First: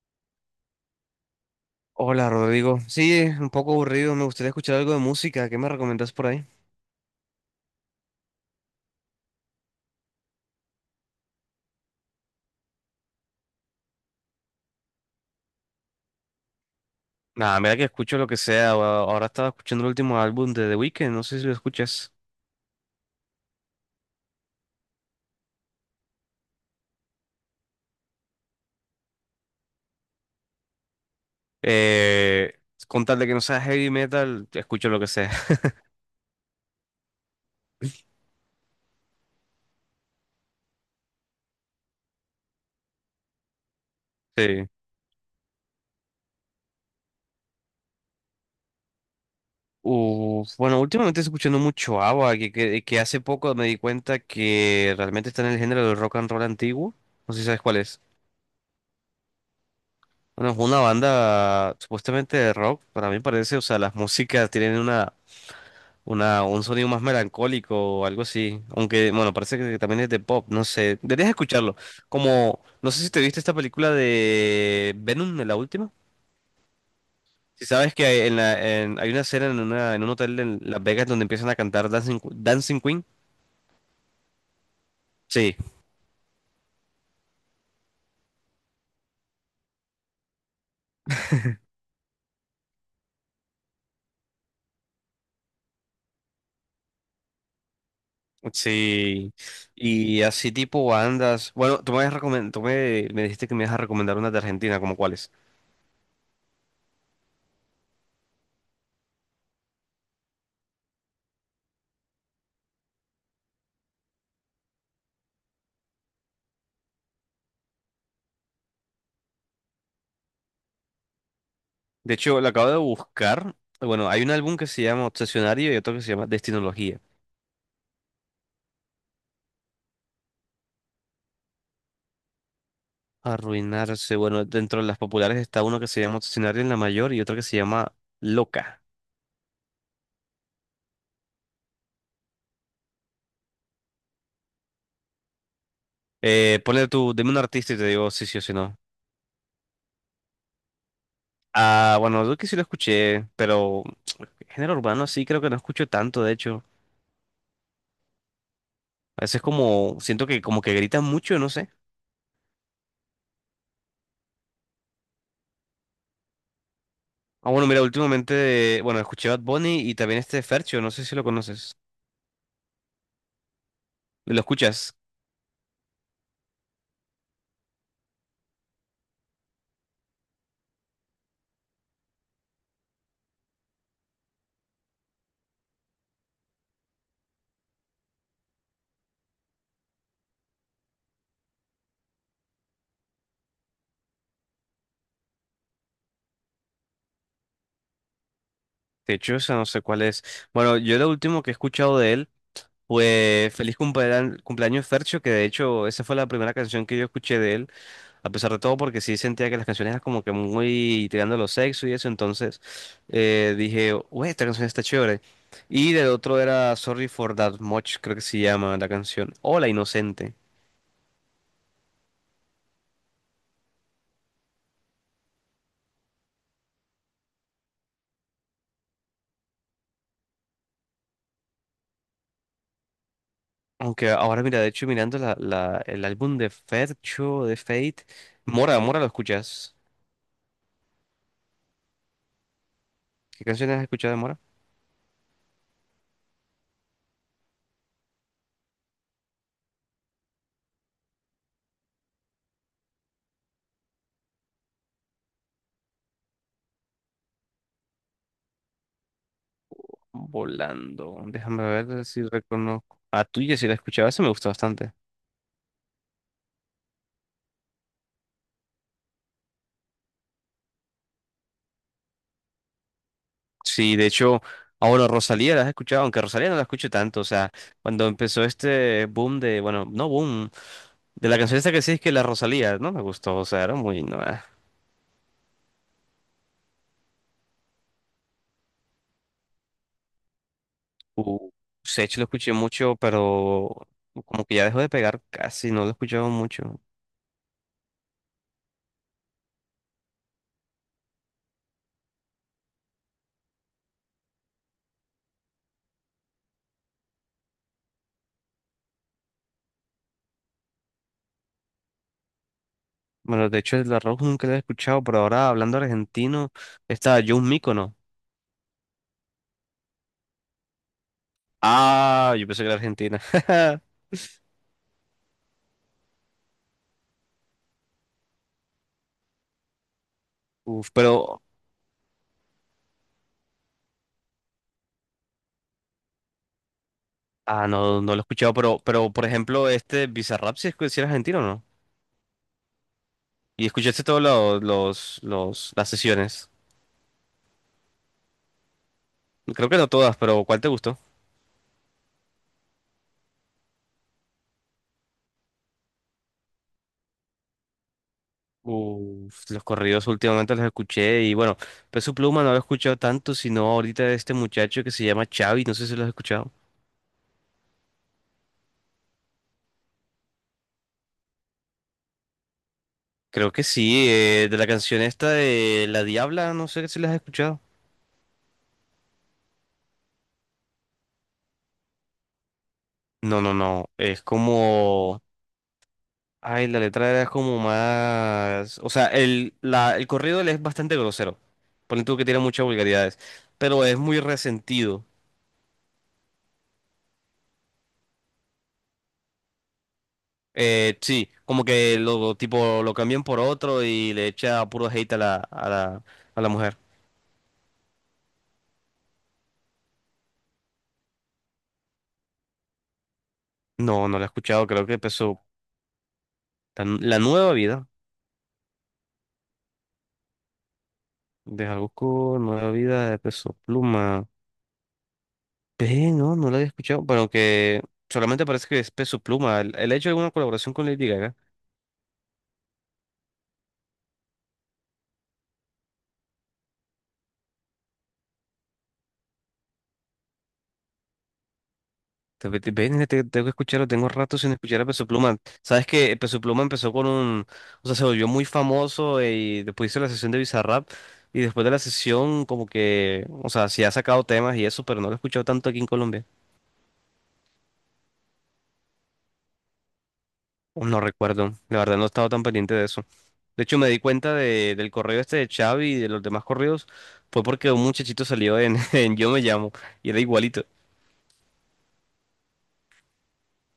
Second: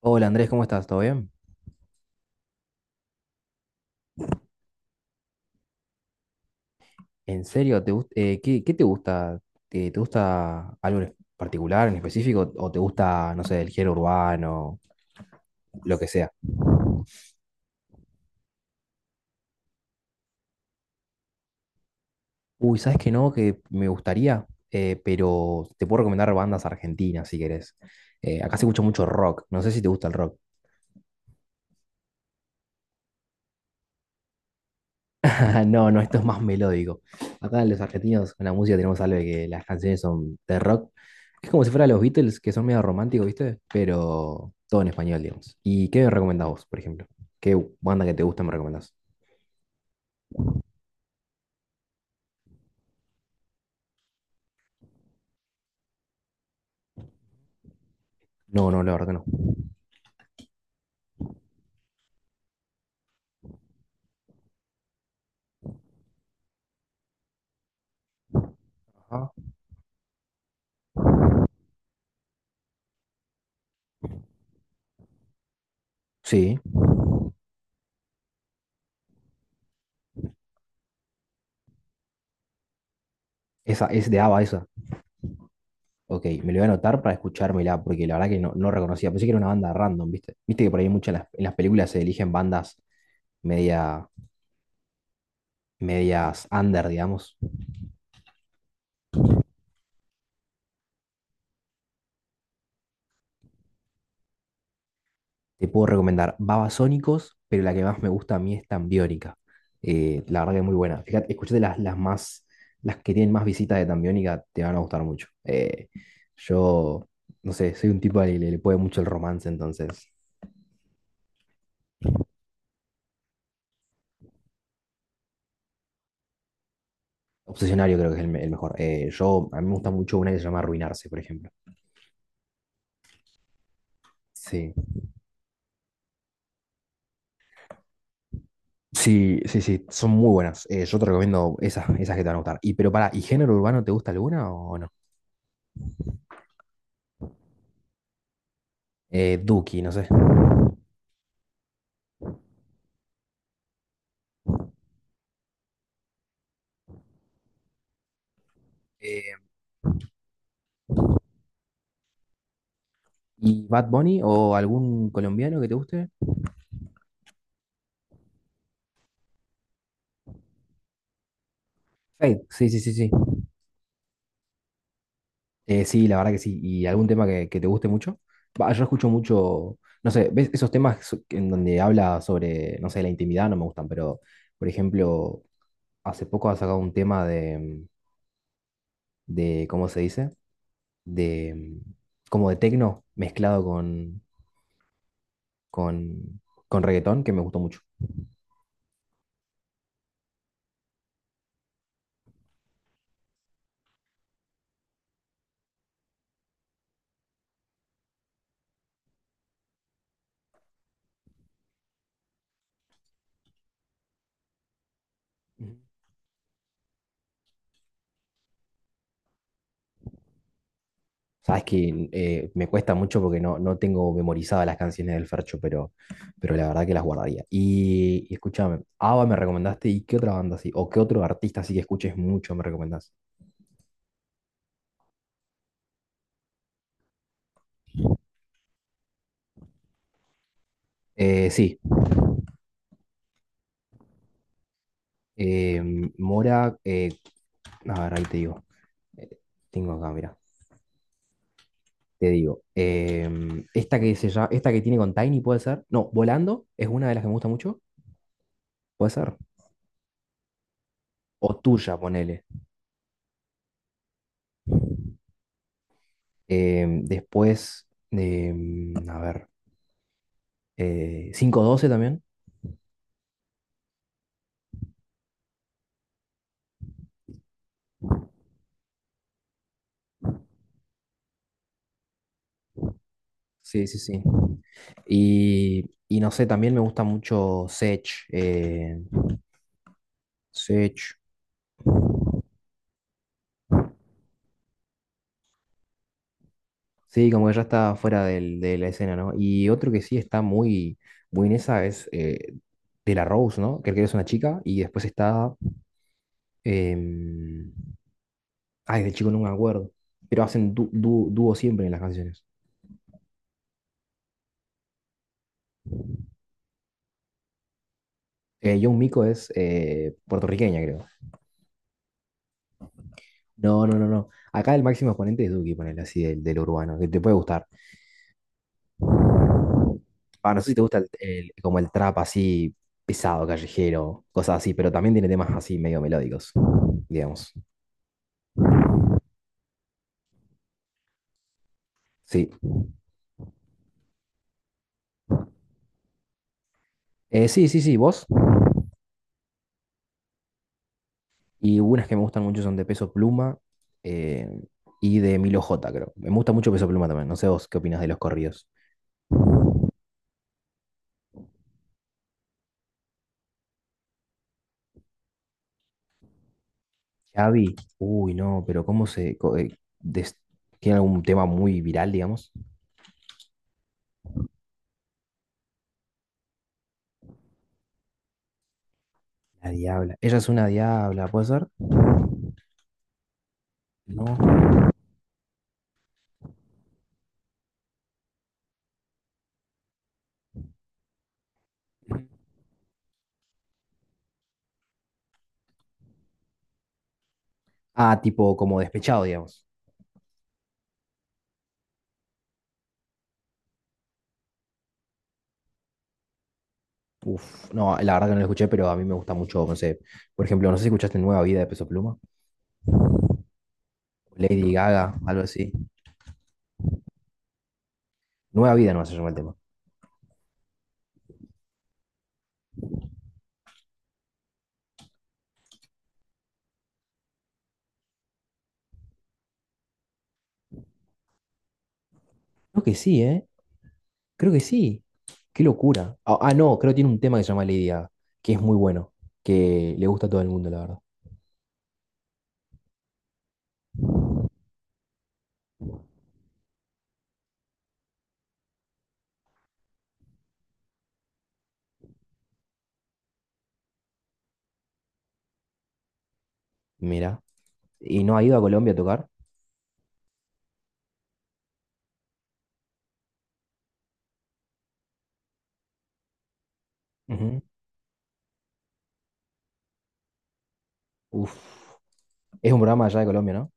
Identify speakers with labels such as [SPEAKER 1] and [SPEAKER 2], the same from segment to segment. [SPEAKER 1] Hola Andrés, ¿cómo estás? ¿Todo bien?
[SPEAKER 2] Hola Rodrigo, sí, un poco aburrido, me gustaría escuchar algo de música, ¿qué me recomendás por ahí?
[SPEAKER 1] ¿En serio? ¿Qué, qué te gusta? ¿Te, te gusta algo en particular, en específico? ¿O te gusta, no sé, el género urbano, lo que sea?
[SPEAKER 2] Nada, mira que escucho lo que sea, ahora estaba escuchando el último álbum de The Weeknd, no sé si lo escuchas.
[SPEAKER 1] Uy, ¿sabes qué no? Que me gustaría. Pero te puedo recomendar bandas argentinas si querés. Acá se escucha mucho rock, no sé si te gusta el rock.
[SPEAKER 2] Eh, con tal de que no sea heavy metal, escucho lo que sea.
[SPEAKER 1] No, no, esto es más melódico. Acá los argentinos con la música tenemos algo de que las canciones son de rock. Es como si fuera los Beatles, que son medio románticos, ¿viste? Pero
[SPEAKER 2] Sí.
[SPEAKER 1] todo en español, digamos. ¿Y qué me recomendás vos, por ejemplo? ¿Qué banda que te gusta me recomendás?
[SPEAKER 2] Uf, bueno, últimamente estoy escuchando mucho ABBA, que hace poco me di cuenta que realmente está en el género del rock and roll antiguo, no sé si sabes cuál es.
[SPEAKER 1] No, no, la verdad que no.
[SPEAKER 2] Bueno, es una banda supuestamente de rock, para mí parece, o sea, las músicas tienen una, un sonido más melancólico o algo así. Aunque,
[SPEAKER 1] Ah.
[SPEAKER 2] bueno, parece que también es de pop, no sé. Deberías escucharlo. Como, no sé si te viste esta película de Venom, la última.
[SPEAKER 1] Sí,
[SPEAKER 2] Si sabes que hay una escena en, en un hotel en Las Vegas donde empiezan a cantar Dancing, Dancing Queen.
[SPEAKER 1] esa es de ABBA esa.
[SPEAKER 2] Sí,
[SPEAKER 1] Ok, me lo voy a anotar para escuchármela, porque la verdad que no, no reconocía. Pensé que era una banda random, ¿viste? Viste que por ahí muchas en las películas se eligen bandas media, medias under, digamos.
[SPEAKER 2] sí. Y así tipo bandas. Bueno, tú me, me dijiste que me ibas a recomendar una de Argentina, como cuáles.
[SPEAKER 1] Te puedo recomendar Babasónicos, pero la que más me gusta a mí es Tambiónica. La verdad que es muy buena. Fíjate, escuchate las, las que tienen más visitas de Tambiónica, te van a gustar mucho. Yo, no sé, soy un tipo al que le puede mucho el romance, entonces.
[SPEAKER 2] De hecho, la acabo de buscar. Bueno, hay un álbum que se llama Obsesionario y otro que se llama Destinología.
[SPEAKER 1] Obsesionario creo que es el, el mejor. Yo, a mí me gusta mucho una que se llama Arruinarse, por ejemplo.
[SPEAKER 2] Arruinarse. Bueno,
[SPEAKER 1] Sí,
[SPEAKER 2] dentro de las populares está uno que se llama Obsesionario en la mayor y otro que se llama Loca.
[SPEAKER 1] sí, sí, sí, son muy buenas. Yo te recomiendo esas, esas que te van a gustar. Y pero para, ¿y género urbano te gusta alguna o no?
[SPEAKER 2] Ponle tú, dime un artista y te digo si sí o si no.
[SPEAKER 1] Duki, no sé.
[SPEAKER 2] Ah, bueno, yo que sí lo escuché, pero género urbano sí creo que no escucho tanto, de hecho. A
[SPEAKER 1] Eh,
[SPEAKER 2] veces como, siento que como que gritan mucho, no sé.
[SPEAKER 1] ¿Y Bad Bunny o algún colombiano que te guste?
[SPEAKER 2] Ah, bueno, mira, últimamente, bueno, escuché Bad Bunny y también este Fercho, no sé si lo conoces.
[SPEAKER 1] Fate, sí, sí, sí, sí.
[SPEAKER 2] ¿Lo escuchas?
[SPEAKER 1] Sí, la verdad que sí. ¿Y algún tema que te guste mucho? Va, yo escucho mucho, no sé, ¿ves esos en donde habla sobre, no sé, la intimidad? No me gustan, pero, por ejemplo, hace poco ha sacado un tema de ¿cómo se dice? De, como de tecno mezclado con, con reggaetón, que me gustó mucho.
[SPEAKER 2] De hecho, o sea, no sé cuál es. Bueno, yo lo último que he escuchado de él. Pues feliz cumpleaños, cumpleaños Fercho, que de hecho esa fue la primera canción que yo escuché de él, a pesar de todo, porque sí sentía que las canciones eran como que muy tirando a lo sexo y eso, entonces dije, uy, esta canción está chévere.
[SPEAKER 1] Ujú.
[SPEAKER 2] Y del otro era Sorry for That Much, creo que se llama la canción, o La Inocente.
[SPEAKER 1] Sabes que me cuesta mucho porque no, no tengo memorizadas las canciones del Fercho, pero la verdad que las guardaría. Y escúchame, ABBA me recomendaste y qué otra banda así, o qué otro artista así que escuches mucho me recomendás.
[SPEAKER 2] Aunque ahora, mira, de hecho, mirando el álbum de Fercho, de Fate, Mora, ¿lo escuchas?
[SPEAKER 1] Eh, sí,
[SPEAKER 2] ¿Qué canciones has escuchado de Mora?
[SPEAKER 1] eh, Mora, a ver, ahí te digo. Eh, Tengo acá, mira, te digo. Esta que tiene con Tiny puede ser. No, Volando es una de las que me gusta mucho, puede ser.
[SPEAKER 2] Volando,
[SPEAKER 1] O
[SPEAKER 2] déjame
[SPEAKER 1] tuya,
[SPEAKER 2] ver si
[SPEAKER 1] ponele.
[SPEAKER 2] reconozco. A tuya, si la escuchaba, esa me gusta bastante.
[SPEAKER 1] Después, a ver. Cinco doce también.
[SPEAKER 2] Sí, de hecho, ah, bueno, Rosalía la has escuchado, aunque Rosalía no la escucho tanto, o sea, cuando empezó este boom de, bueno, no boom, de la canción esta que sí es que la Rosalía, no me gustó, o sea, era
[SPEAKER 1] Sí, sí,
[SPEAKER 2] muy,
[SPEAKER 1] sí.
[SPEAKER 2] no, eh.
[SPEAKER 1] Y no sé, también me gusta mucho Sech. eh, Sech.
[SPEAKER 2] Uh, Sech lo escuché mucho, pero como que ya dejó de pegar casi, no lo he escuchado mucho.
[SPEAKER 1] Sí, como que ya está de la escena, ¿no? Y otro que sí está muy, muy en esa es De La Rose, ¿no? Que creo que es una chica. Y después está em, de chico no me acuerdo. Pero hacen dúo siempre en las canciones.
[SPEAKER 2] Bueno, de hecho, la Rock nunca la he escuchado, pero ahora hablando argentino, está Jun Mícono.
[SPEAKER 1] Young Miko es puertorriqueña, creo.
[SPEAKER 2] Ah, yo pensé que era Argentina.
[SPEAKER 1] No, no, no, no. Acá el máximo exponente es Duki, ponele así, del, del urbano, que te puede gustar. Ah, no sé si te
[SPEAKER 2] Uf,
[SPEAKER 1] gusta
[SPEAKER 2] pero,
[SPEAKER 1] como el trap así pesado, callejero, cosas así, pero también tiene temas así medio melódicos, digamos.
[SPEAKER 2] ah, no, no lo he escuchado, pero, por ejemplo, este Bizarrap, si era argentino, ¿no?
[SPEAKER 1] Sí.
[SPEAKER 2] ¿Y escuchaste todos las sesiones?
[SPEAKER 1] Sí, sí, sí, vos.
[SPEAKER 2] Creo que no todas, pero ¿cuál te gustó?
[SPEAKER 1] Y unas que me gustan mucho son de Peso Pluma eh, y de Milo J, creo. Me gusta mucho Peso Pluma también. No sé vos qué opinás de los corridos.
[SPEAKER 2] Uf, los corridos últimamente los escuché y bueno, Peso Pluma no lo he escuchado tanto, sino ahorita de este muchacho que se llama Xavi, no sé si lo has escuchado.
[SPEAKER 1] Xavi, uy, no, pero ¿cómo se...? ¿Tiene algún tema muy viral, digamos?
[SPEAKER 2] Creo que sí, de la canción esta de La Diabla, no sé si la has escuchado.
[SPEAKER 1] La diabla. Ella es una diabla, ¿puede ser?
[SPEAKER 2] No, no, no, es
[SPEAKER 1] No.
[SPEAKER 2] como... Ay, la letra era como más... O sea, el corrido él es bastante grosero. Ponle tú que tiene muchas vulgaridades, pero es muy resentido.
[SPEAKER 1] Ah, tipo como despechado, digamos.
[SPEAKER 2] Sí, como que lo tipo lo cambian por otro y le echa puro hate a a la mujer.
[SPEAKER 1] Uf, no, la verdad que no lo escuché, pero a mí me gusta mucho, no sé, por ejemplo, no sé si escuchaste Nueva Vida de Peso Pluma,
[SPEAKER 2] No, no la he escuchado,
[SPEAKER 1] Lady
[SPEAKER 2] creo que
[SPEAKER 1] Gaga, algo
[SPEAKER 2] Peso,
[SPEAKER 1] así.
[SPEAKER 2] la nueva vida
[SPEAKER 1] Nueva Vida no se llama el tema.
[SPEAKER 2] de Jalisco, nueva vida de Peso Pluma. Ve, no, no la había escuchado, pero que solamente parece que es Peso Pluma. Él ha hecho alguna colaboración con Lady Gaga.
[SPEAKER 1] Creo que sí, ¿eh? Creo que sí. Qué locura. No, creo que tiene un tema que se llama Lady Gaga, que es muy bueno, que le gusta a todo el mundo, la verdad.
[SPEAKER 2] Tengo que escucharlo, tengo rato sin escuchar a Peso Pluma. Sabes que Peso Pluma empezó con un, o sea, se volvió muy famoso y después hizo la sesión de Bizarrap y después de la sesión como que, o sea, sí ha sacado temas y eso, pero no lo he escuchado tanto aquí en Colombia.
[SPEAKER 1] Mira. ¿Y no ha ido a Colombia a tocar?
[SPEAKER 2] No recuerdo, la verdad no he estado tan pendiente de eso. De hecho, me di cuenta de, del correo este de Xavi y de los demás correos fue
[SPEAKER 1] Ujú.
[SPEAKER 2] porque un muchachito salió en, en Yo Me Llamo y era igualito.
[SPEAKER 1] Uf, es un programa allá de Colombia, ¿no?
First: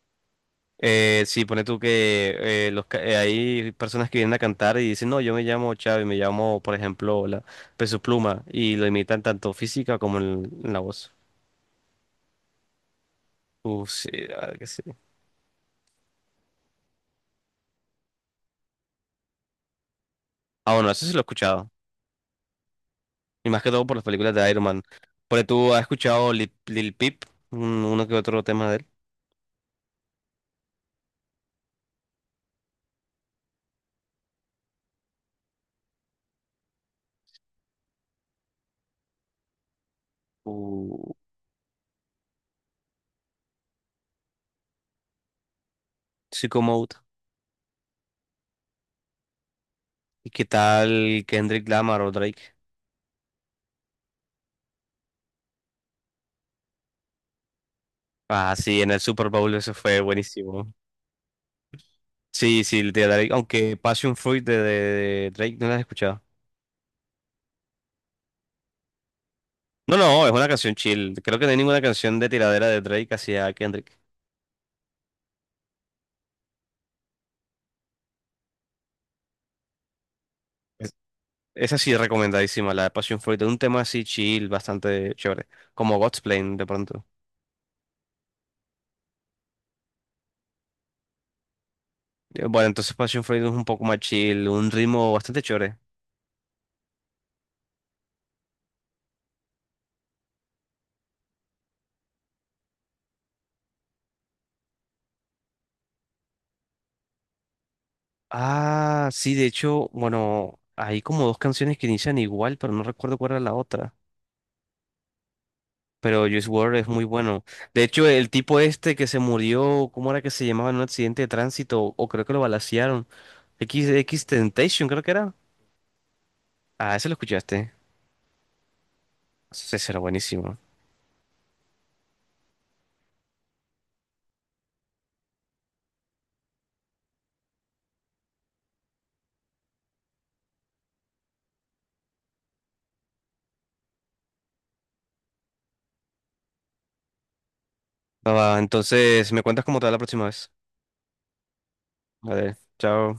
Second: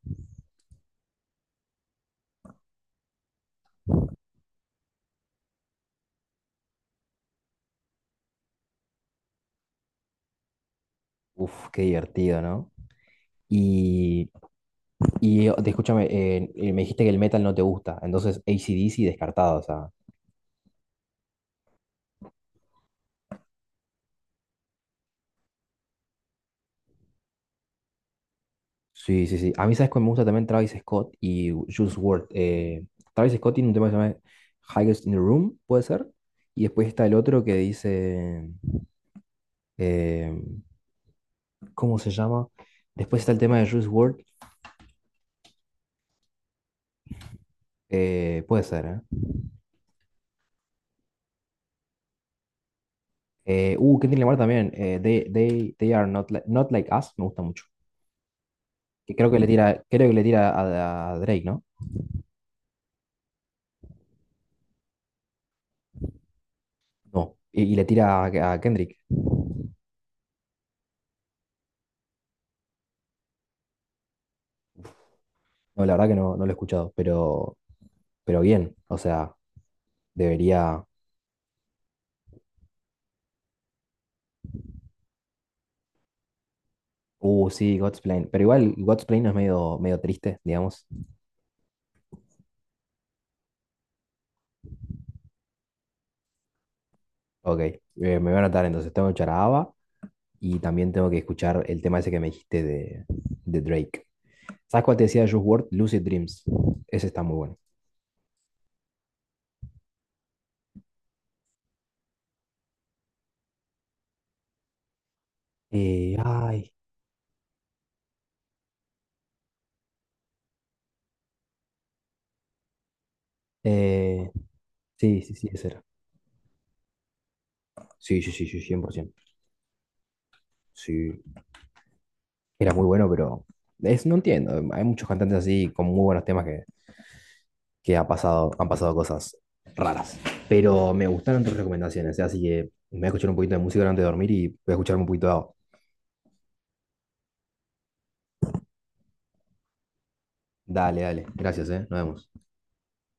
[SPEAKER 2] Sí, pone tú que hay personas que vienen a cantar y dicen, no, yo me llamo Chávez, me llamo, por ejemplo, la Peso Pluma, y lo imitan tanto física como en la voz.
[SPEAKER 1] Uf, qué divertido, ¿no?
[SPEAKER 2] Sí,
[SPEAKER 1] Y,
[SPEAKER 2] la verdad que sí.
[SPEAKER 1] me dijiste que el metal no te gusta, entonces AC/DC descartado, o sea,
[SPEAKER 2] Ah, bueno, eso sí lo he escuchado. Y más que todo por las películas de Iron Man. Pone tú, ¿has escuchado Lil Peep? Uno que otro tema de él.
[SPEAKER 1] Sí, sí, sí. A mí, ¿sabes cuál me gusta también? Travis Scott y Juice WRLD. Travis Scott tiene un tema que se llama Highest in the Room, puede ser. Y después está el otro que dice. eh,
[SPEAKER 2] Uh,
[SPEAKER 1] ¿Cómo se llama? Después está el tema de Juice WRLD.
[SPEAKER 2] Sicko Mode.
[SPEAKER 1] Puede ser, ¿eh?
[SPEAKER 2] ¿Y qué tal Kendrick Lamar o Drake?
[SPEAKER 1] Kendrick Lamar también. They, they are not, not like us, me gusta mucho.
[SPEAKER 2] Ah, sí, en el
[SPEAKER 1] Que
[SPEAKER 2] Super
[SPEAKER 1] creo que le
[SPEAKER 2] Bowl eso
[SPEAKER 1] tira,
[SPEAKER 2] fue
[SPEAKER 1] creo que le tira
[SPEAKER 2] buenísimo.
[SPEAKER 1] a Drake, ¿no?
[SPEAKER 2] Sí, sí, de Drake, aunque Passion Fruit de Drake no la has escuchado.
[SPEAKER 1] No. Y le tira a Kendrick.
[SPEAKER 2] No, no, es una canción chill. Creo que no hay ninguna canción de tiradera de Drake hacia Kendrick.
[SPEAKER 1] No, la verdad que no, no lo he escuchado, pero bien, o sea, debería...
[SPEAKER 2] Es- Esa sí es recomendadísima, la de Passion Fruit, es un tema así chill, bastante chévere, como Godsplan de pronto.
[SPEAKER 1] Sí, God's Plan, pero igual God's Plan no es medio, medio triste, digamos.
[SPEAKER 2] Bueno, entonces Passion Fruit es un poco más chill, un ritmo bastante chévere.
[SPEAKER 1] Ok, me voy a anotar entonces, tengo que escuchar a ABBA y también tengo que escuchar el tema ese que me dijiste de Drake. ¿Sabes cuál te decía de Juice WRLD? Lucid Dreams. Ese está muy bueno.
[SPEAKER 2] Ah, sí, de hecho, bueno, hay como dos canciones que inician igual, pero no recuerdo cuál era la otra.
[SPEAKER 1] Eh,
[SPEAKER 2] Pero Juice
[SPEAKER 1] ay,
[SPEAKER 2] WRLD es muy bueno. De hecho, el tipo este que se murió, ¿cómo era que se llamaba en un accidente de tránsito? O creo que lo balacearon. X
[SPEAKER 1] eh,
[SPEAKER 2] Temptation, creo que
[SPEAKER 1] sí,
[SPEAKER 2] era.
[SPEAKER 1] sí, sí, ese era.
[SPEAKER 2] Ah, ese lo escuchaste.
[SPEAKER 1] Sí, sí, sí, sí, cien por ciento.
[SPEAKER 2] Ese será buenísimo.
[SPEAKER 1] Sí, era muy bueno, pero es, no entiendo. Hay muchos cantantes así con muy buenos temas que ha pasado, han pasado cosas raras. Pero me gustaron tus recomendaciones, ¿eh? Así que me voy a escuchar un poquito de música antes de dormir y voy a escuchar un poquito de agua.
[SPEAKER 2] Ah, va, entonces, me cuentas cómo te va la próxima vez.
[SPEAKER 1] Dale, dale. Gracias, ¿eh? Nos vemos.
[SPEAKER 2] Vale, chao.